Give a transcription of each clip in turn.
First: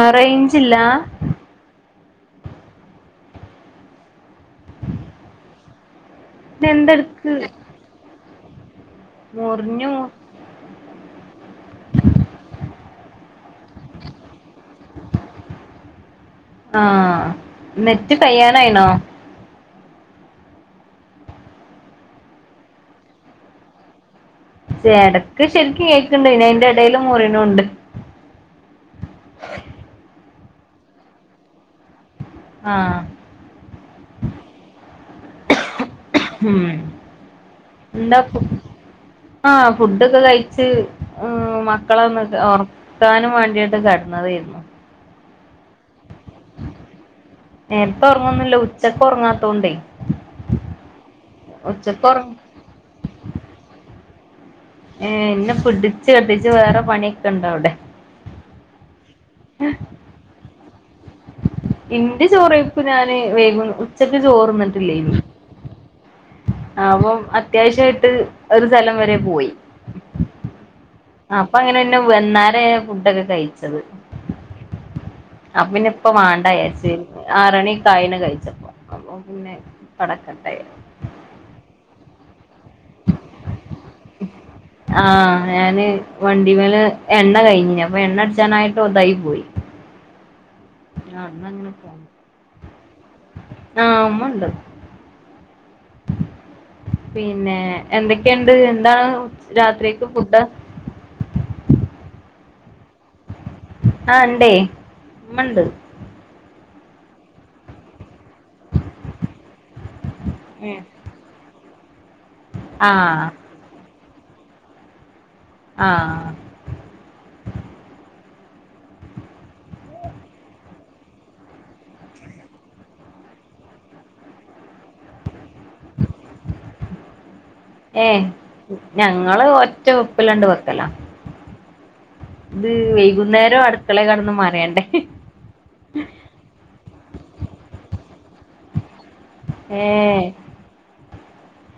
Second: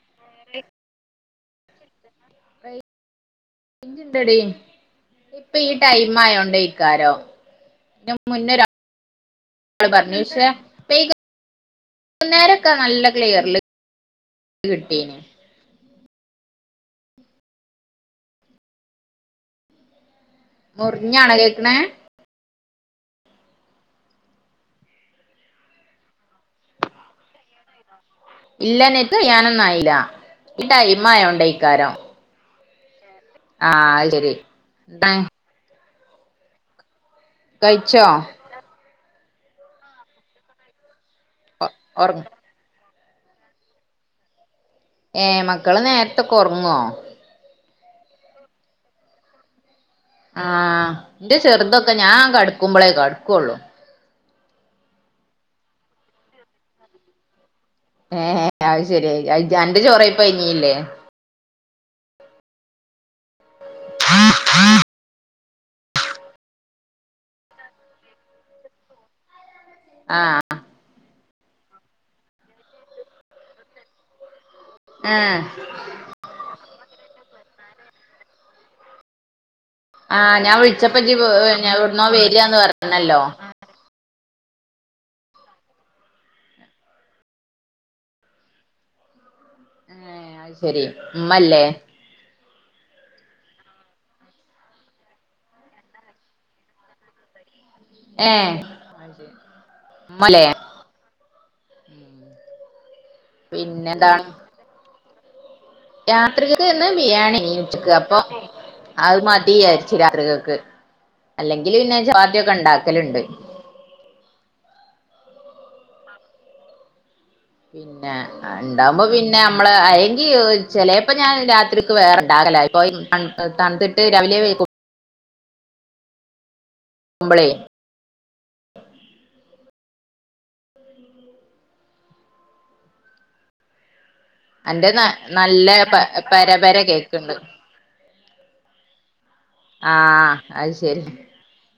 ആ റൈഞ്ച് ഇല്ലാ റൈ റൈഞ്ച്ണ്ടടീ ഇപ്പ ഈ ടൈം ആയോണ്ടയ്ക്കാരം എന്തെടുക്ക് അയ്‌ന് മുന്നൊരാ ആള് മുറിഞ്ഞു പർഞ്ഞു പക്ഷേ വെയ്കു വൈകുന്നേരൊക്കെ നല്ല ക്ലിയർല് [unintelligible] കിട്ടീന് ആ നെറ്റ് കയ്യാനായിണോ മുർഞ്ഞാണോ കേക്ക്‌ണേ പക്ഷേ എട്ക്ക് ശര്ക്ക്‌ കേക്ക്‌ണ്ട് പിന്നെ അയ്‌ന്റെ എടയ്ല് മുറിണൂണ്ട് ഇല്ലാ നെറ്റ് കയ്യാനൊന്നായീല ഈ ടൈമായോണ്ടെയ്ക്കാരം ആഹ് ആ അത് ശരി [unintelligible] ഹും കഴിച്ചോ ഇണ്ടാക്കും ആ ഫുഡൊക്കെ കഴിച്ച് ഉം മക്കളെ ഒറങ്ങ് ഒന്നട്ട് ഒറക്കാനും വേണ്ടിയാട്ട് കെട്ന്നതേര്ന്നു ഏ മക്കള് നേര്ത്തെക്കൊറ്ങ്ങോ നേര്ത്തെ ഒറങ്ങൊന്നില്ല ഉച്ചയ്ക്ക്‌ ഒർങ്ങാത്തോണ്ടേയ് ആ ന്റെ ചെർതൊക്കെ ഞാൻ ഉറങ്ങ കെടക്കുമ്പളേ കെട്ക്കൊള്ളൂ ഏ ഇന്നെ പിടിച്ച് വെപ്പിച്ച് വേറെ പണിയൊക്കെണ്ട് അവ്ടെ ഏ അത് ശരി അജ് അന്റെ ചോറഴിപ്പ് കഴിഞ്ഞീല്ലേ ഇന്റെ ചോറ് കഴിപ്പ് ഞാന് വേഗം ഉച്ചക്ക് ചോറ്ന്ന്ട്ട്ല്ലേയ്നു അപ്പം അത്യാവശ്യായിട്ട് ഒരു സ്ഥലം വരെ പോയി ആഹ് അപ്പൊ അങ്ങനന്നെ വന്നാരേ ഫുഡൊക്കെ കഴിച്ചത് ആഹ് അപ്പൊ പിന്നെ ഇപ്പ മാണ്ടാ വിജാര്ച്ച് ആറണിക്കായ്നു കയ്ച്ചപ്പോ അപ്പൊ പിന്നെ ആ കടക്കട്ടെ ഞാൻ വിളിച്ചപ്പൊ ജ് വ് എവ്‌ട്ന്നോ വരാന്ന് പർഞ്ഞല്ലോ [unintelligible] ആ ഞാന് വണ്ടിമേല് എണ്ണ കഴിഞ്ഞ്ന് അപ്പൊ എണ്ണ അടിച്ചാനായിട്ട് ഒതായി പോയി ഏ അത് ശരി ഉമ്മല്ലേ ആ ഉമ്മണ്ട് പിന്നേ എന്തൊക്കെയുണ്ട് ഏഹ് എന്താണ് രാത്രിയക്ക് ഫുഡ് ഉം ആഹ് ഇണ്ടേ ഉമ്മണ്ട്. രാത്രിക്കക്ക് [inaudible] ക്കെന്ന് ബിരിയാണിയേനി ഉച്ചക്ക് അപ്പൊ. അത് മതി വിയാരിച്ചു രാത്രിക്കക്ക്. അല്ലെങ്കില് പിന്നെ ചപ്പാത്തിയൊക്കെ ഇണ്ടാക്കല്ണ്ട് ആഹ് ആഹ്. പിന്നെ അത്ണ്ടാവുമ്പോ പിന്നെ നമ്മള് അയ്യെങ്കി ചെലേപ്പ ഞാൻ രാത്രിക്ക് വേറെണ്ടാക്കലാ ഇപ്പൊ [unintelligible] തണ്ത്തിട്ട് രാവിലേ വൈകു മ്പളെ. ഏഹ് ഞങ്ങള് ഒറ്റ വെപ്പ്ലാണ്ട് വെക്കലാ. ഇത് വൈകുന്നേരം അടുക്കളെ കെടന്ന് മ അന്റെ ന നല്ലെ പ പര പര കേക്ക്ണ്ട്. ഏഹ് ആഹ് അത് ശരി.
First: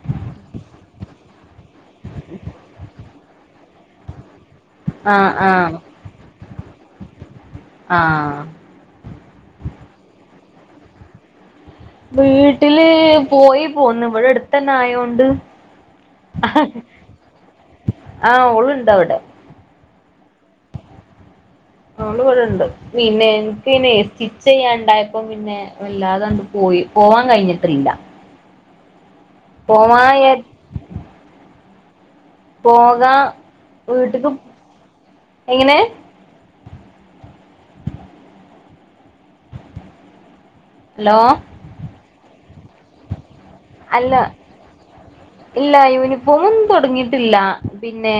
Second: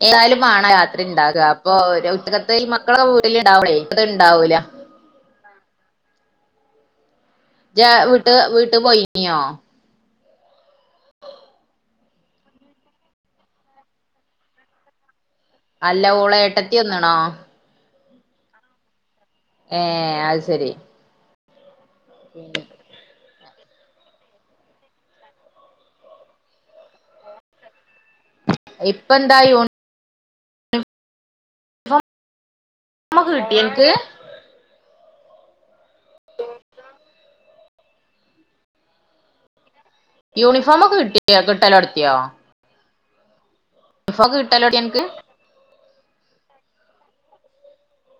ഏതായാലും മാണം രാത്രി ഇണ്ടാക്കാ. അപ്പൊ ഓര് ഉച്ചക്കത്തേൽ മക്കള് വീട്ടിലുണ്ടാവുമ്പളെ അത് ഇണ്ടാവൂല. ആഹ് ആഹ്. ജ്ജാ വീട്ട് ആഹ് വീട്ടു പോയിനിയോ? വീട്ടില് പോയി പോന്ന് ഇവിടെട്ത്തന്നെ ആയോണ്ട്. അല്ല ഓളെ ഏട്ടത്തി വന്ന്ണോ? ആഹ് ഓളുണ്ട് അവിടെ. ഏഹ് അഹ് സെരി. അവള് വെടെണ്ട്. പിന്നെ ഇന്ക്ക് അയ്നേ സ്റ്റിച്ച് ചെയ്യാൻ ഉണ്ടായപ്പം പിന്നെ. വല്ലാതാണ്ട് പോയി പോവാൻ കഴിഞ്ഞിട്ടില്ല. ഇപ്പെന്തായി യൂ പോവാ വിചാരി യൂണിഫോം പോകാ ഒക്കെ കിട്ടിയോ അനക്ക് വീട്ട്ക്ക് എങ്ങനേ [unintelligible] യൂണിഫോമൊക്കെ ഹലോ കിട്ടീന്യോ കിട്ടല് തൊടത്തിയോ? അല്ല ഫോ കിട്ടല് തൊടത്തിയോ അനക്ക്? ഇല്ല യൂനിഫോമൊന്നും തൊടങ്ങീട്ടില്ല പിന്നേ.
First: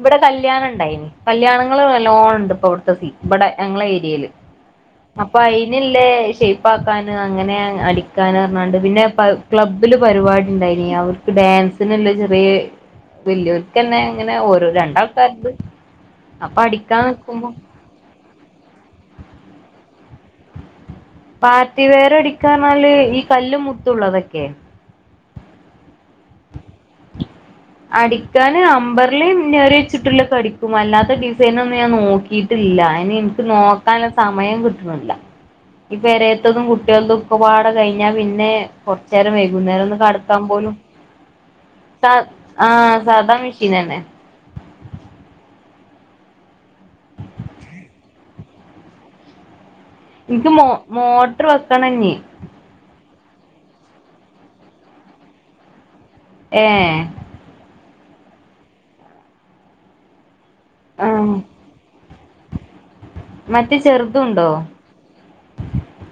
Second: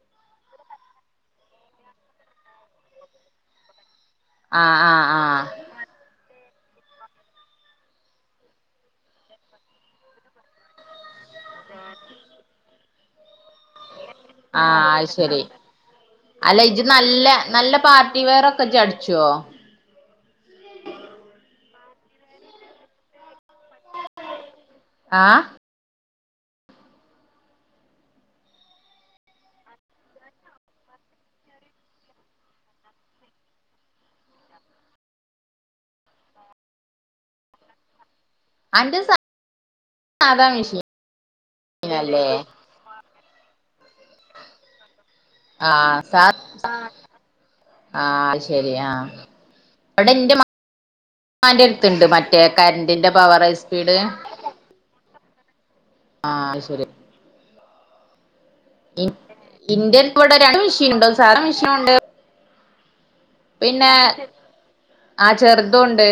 ഇവടെ കല്യാണണ്ടായിനി. കല്യാണങ്ങള് നല്ലോണം ഇണ്ട് ഇപ്പ ഇവട്ത്തെ സീ ഇബടെ ഞങ്ങളെ ഏരിയേല്. ആഹ് ആഹ്. അപ്പൊ ആഹ് അയിനില്ലേ ഷേപ്പ് ആക്കാന് അങ്ങനെ അടിക്കാന് പറഞ്ഞാണ്ട് പിന്നെ പ്പത് ക്ലബ്ബില് പരിപാടി ഇണ്ടായിനി. അവർക്ക് ഡാൻസന്ള്ള ചെറിയ വല്യോൽക്കെന്നെ ഇങ്ങനെ ഓരോ ആഹ് അത് ശരി രണ്ടാൾക്കാര്ത്. അല്ല ഇജ് നല്ല നല്ല പാർട്ടി വെയർ ഒക്കെ ഇജ് അട്ച്ചോ? പാർട്ടി വെയർ അടിക്കാ പർഞ്ഞാല് ഈ കല്ലും മുത്തും ഉള്ളതൊക്കെ. ആഹ്. അടിക്കാൻ അമ്പർലിം നെറി വെച്ചിട്ടില്ലൊക്കെ അടിക്കും. അല്ലാത്ത ഡിസൈനൊന്നും ഞാൻ നോക് കീട്ടില്ല. അയിന് ഇന്ക്ക് നോക്കാൻല്ലെ സമയം കിട്ട്ണ്ല്ല. ഈ പെരേത്തതും കുട്ട്യേൾതും ഒക്കെപാടെ കഴിഞ്ഞാ പിന്നെ അന്റെ സാ കൊറച്ചേരം വൈകുന്നേരം ഒന്ന് കടക്കാൻ സാധാ പോലും സ മെഷീനല്ലേ ആഹ് സാദാ മെഷീനെന്നെ. ആഹ് സാ [unintelligible] ആഹ് അഹ്ശരി ആഹ്. ഇവടെ ഇന്റെ [inaudible] എനിക്ക് മോ മോട്ടർ ൻ്റെ അടുത്ത്ണ്ട് വെക്കണഞ്ഞി മറ്റേ കര്ന്റിന്റെ പവർ ഹൈ സ്പീഡ്. ആഹ് അഹ് ശരി. ഏഹ് ഇൻ ഇൻ്റെൻ ഇവടെ രണ്ട് മിഷീ ണ്ടോ സാധ ആഹ് മെഷീൻ മുണ്ട് മറ്റ ചെറുതുുംണ്ടോ ആഹ് ചെറുതും ഉണ്ട്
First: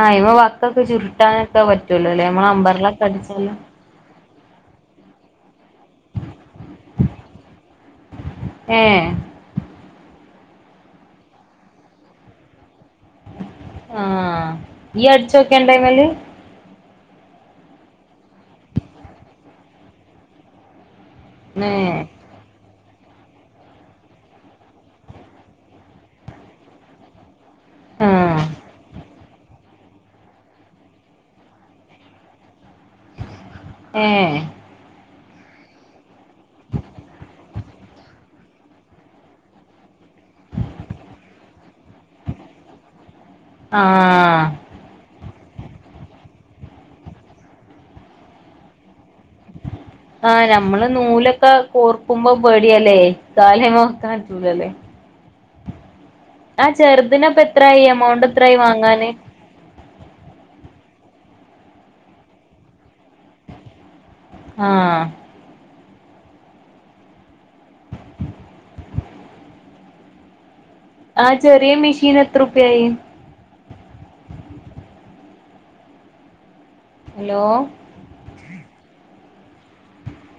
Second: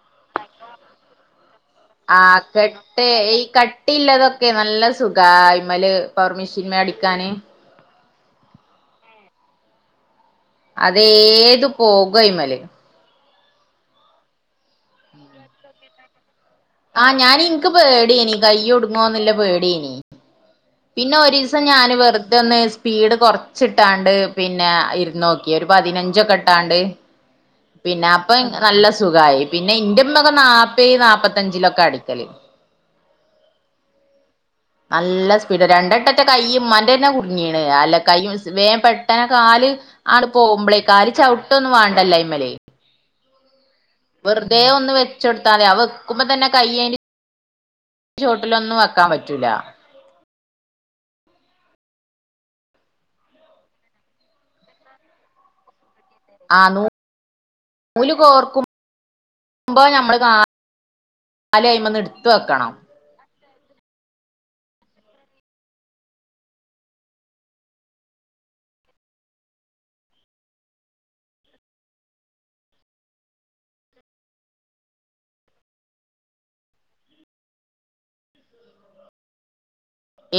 ആഹ അയ്മ വർക്കൊക്കെ ചുരുട്ടാനൊക്കെ പറ്റൂലോല്ലേ നമ്മള അമ്പറിലൊക്കെ അടിച്ചാല ട്ടില്ലതൊക്കെ നല്ല സുഖ അയ്മല് പവർ മെഷീൻ മേ അടിക്കാന് ഏഹ് അതേത് പോകും അയ്മലേ ആഹ് യ്യ് അടിച്ചൊക്കെലുണ്ടൈമല് ആഹ് ഞാൻ ഇനിക്ക് പേടിയനി കയ്യൊടുങ്ങുവന്നില്ല പേടിയനി പിന്നെ ഒരു ഒരീസം ഞാന് ഏഹ് വെറു ഇതൊന്ന് സ്പീഡ് കുറച്ച് ഇട്ടാണ്ട് പിന്നെ ഇരുന്ന് നോക്കി ഒരു പതിനഞ്ചൊക്കെ ഇട്ടാണ്ട് അ പിന്നെ അപ്പൊ നല്ല സുഖമായി പിന്നെ ഇന്റെ മ്മൊക്കെ നാല്പ്പ നാല്പ്പത്തഞ്ചിലൊക്കെ അടിക്കല് ഏഹ് നല്ല സ്പീഡ് രണ്ടട്ടന്റെ കയ്യ മന്റെ തന്നെ കുടുങ്ങീണ് അല്ല കൈ വേഗം പെട്ടന കാല് ആണ് പോകുമ്പോളേക്കാല് ചവിട്ടൊന്നും വേണ്ടല്ല അയ്മലെ ആഹ് വെറുതെ ഒന്ന് വെ വച്ചെടുത്താതെ അവ വെക്കുമ്പോ തന്നെ കയ്യ ചോട്ടിലൊന്നും വെക്കാൻ പറ്റൂല ആഹ് നമ്മള് നൂലൊക്കെ കോർക്കുമ്പോ പേടിയല്ലേ കാൽ അയമേ വെക്കാൻ പറ്റൂലല്ലേ ആ ആഹ ചെറുതിന്പ്പത്രായി എമൗണ്ട് എത്രായി വാങ്ങാന് ആവുമ്പ നമ്മള് കാല് അതിൻമേൻ എടുത്ത് വെക്കണം ആഹ ആഹ ചെറിയ മെഷീൻ എത്ര രൂപയായി ഹലോ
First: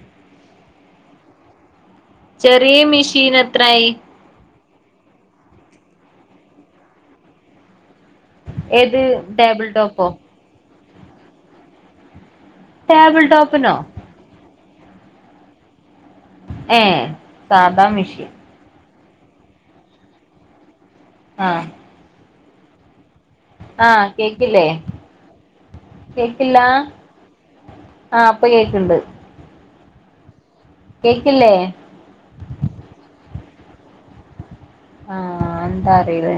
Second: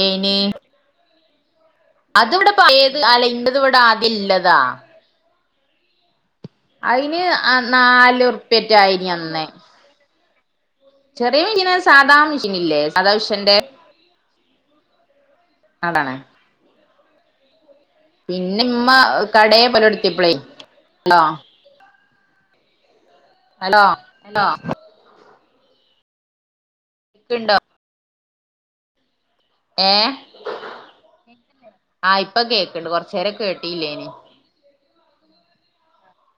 ഏതിന് അതിവിടെ ചെറിയ ഏത് അല്ല മെഷീൻ ഇത് ഇവിടെ എത്രായി ആകെല്ലതാ അതിന് നാല ഉറുപ്പ്യറ്റ ആയിന് അന്നേ ട്ടോപ്പ ചെറിയ മിഷീൻ സാദാ മിഷീൻല്ലേ സാദാ ടേബിൾ മിഷന്റെ ടോപ്പിനോ അതാണെ ഏഹ് സാധാ മിഷ പിന്നെമ്മ കടയെ പോല എടുത്തിപ്പളേ ആഹ് ഹലോ ആഹ് ഹലോ കേക്കില്ലേ കേക്കില്ല ക്കുണ്ടോ ആഹ പ്പൊ കേൾക്കണ്ട് ഏഹ കേക്കില്ലേ ആഹ് ഇപ്പൊ കേക്കണ്ട് കുറച്ച നേരം കേട്ടില്ലേ നി ആഹ എന്താ അറിയലേ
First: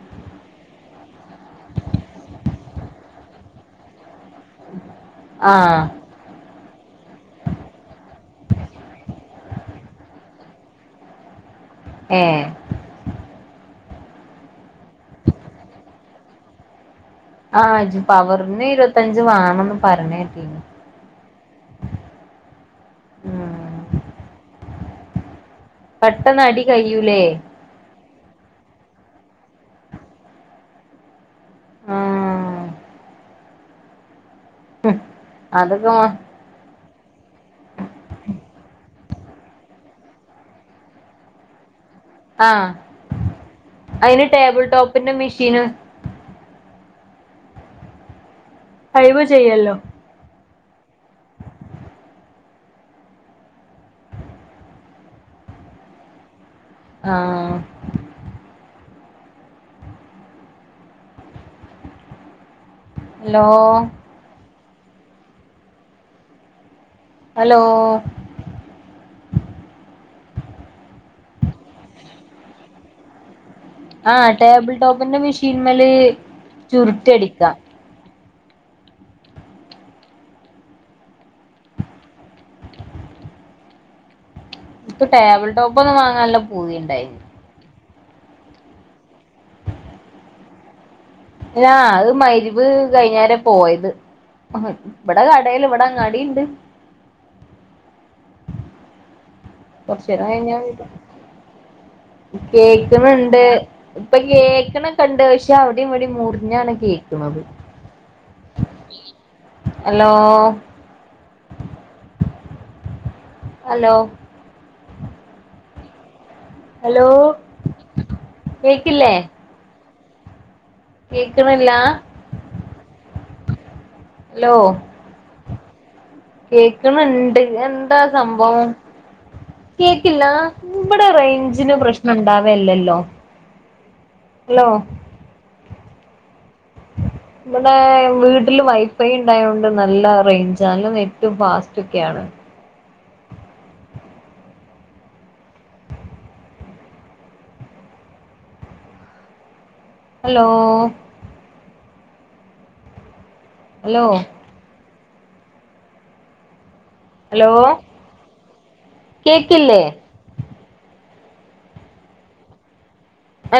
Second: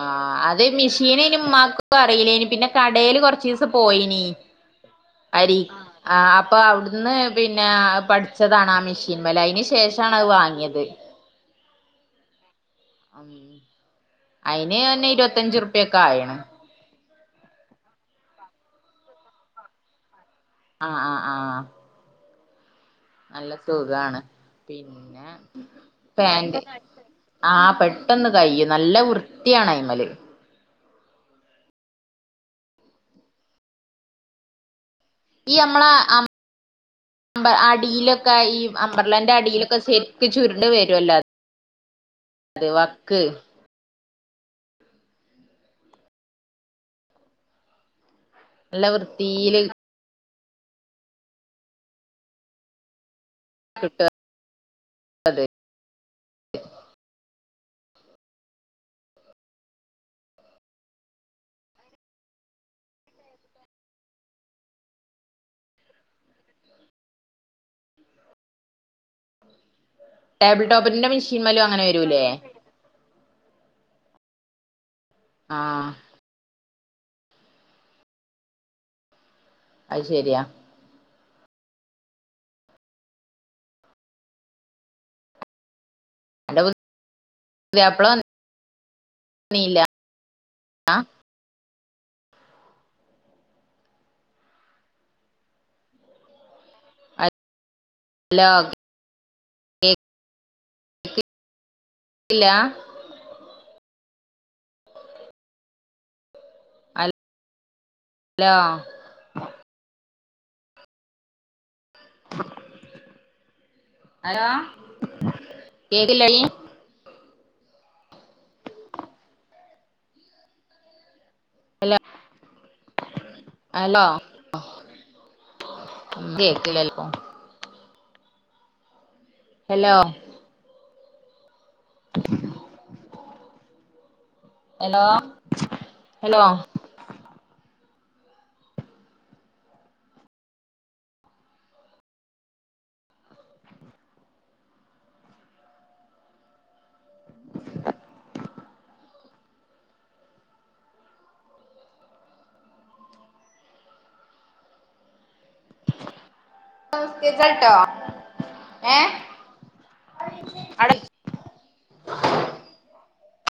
ആഹ് അത് മെഷീന് അയ്ന് ഉമ്മാക്കും അറീലെനി പിന്നെ കടേല് കൊർച്ചീസം പോയിനി. അരി. ആഹ് ആഹ് അപ്പൊ അവുടുന്ന് പിന്നെ പഠിച്ചതാണ് ആ മെഷീൻമെലെ അയിന് ശേഷണ അത് വാങ്ങിത്. ഏഹ്. ഉം അയിന് എന്ന്നെ ഇരുപത്തഞ്ചറുപ്പിയൊക്കെ ആയിണം. ആഹജി പവർനെ ഇരുപത്തഞ്ച് വേണംന്ന് പറഞ്ഞേ കേട്ടിനു. ആഹ് ആഹ് ആഹ്. നല്ല ഉം സുഖാണ് പിന്നെ പെട്ടെന്ന് പാന്റ് അടി കയ്യൂലേ ആ പ ട്ടെന്ന് കയ്യും നല്ല വൃത്തിയാണ് അയിമല്. ആഹ. ഹ് ഈയമ്മള അ മ്പർ അടിയിലൊക്കെ ഈ അമ്പർലാന്റെ അടിയിലൊക്കെ ശെര്ക്ക് ചുരുണ്ട് വരുല്ലോ ആഹ അയിന് ടേബിൾ ടോപ്പിന്റെ മിഷീന് നല്ല അയിമ വൃത്തീല്. ചെയ്യല്ലോ കിട്ട ആഹ. ഹലോ. ഹലോ. ടേബിൾ ടോപ്പിന്റെ മെഷീന്മേലും അങ്ങനെ വെരൂലേ. ആഹ ടേബിൾ ടോപ്പിന്റെ മെഷീൻ മേല് ആഹ് ചുരുട്ടി അടിക്ക. അയ്ശെര്യാ. ഇക്ക് ടേബിൾ ടോപ്പൊന്നു വാങ്ങാൻ നല്ല പൂതിണ്ടായിനി. പുത്യാപ്പള ന്നീല്ലാ. അയ്നാ അഹ് മഹ് രിബ് കഴിഞ്ഞാരെ പോയത് ഇബടെ കടേല് ഇവടെ അങ്ങാടിണ്ട്. ഹ ലോ കൊറച്ചേരം കയിഞ്ഞാ വെരും. കേക്കില്ല കേ ക്ണ് ണ്ട് ഇപ്പൊ കേക്ക്ണക്കണ്ട് പക്ഷെ അവ്ടിം ഇവടിം മുറിഞ്ഞണ് കേക്ക്ണത് ഹലോ അലോ. ഹലോ. അലോ കേക്ക്ല്ലെടീ ഹലോ കേക്കില്ലേ. കേക്ക്ണില്ല. അലോ. ഹലോ. കേക്ക്ണ് കേക്കില്ലല്ലോ ണ്ട് എന്താ സംഭവം ഹലോ കേക്കില്ല. ബ്ടെ റെയ്ഞ്ചിന് പ്രശ്നം ണ്ടാവല്ലല്ലോ. എലോ ഹെലോ. വടെ വീട്ടില് വൈഫൈ ണ്ടായൊണ്ട് നല്ല റേഞ്ച നല്ല നെറ്റും ഫാസ്റ്റ് ഒക്കെയാണ്. ഹലോ. ഹലോ. ഹലോ കേക്കില്ലേ [inaudible] ഏ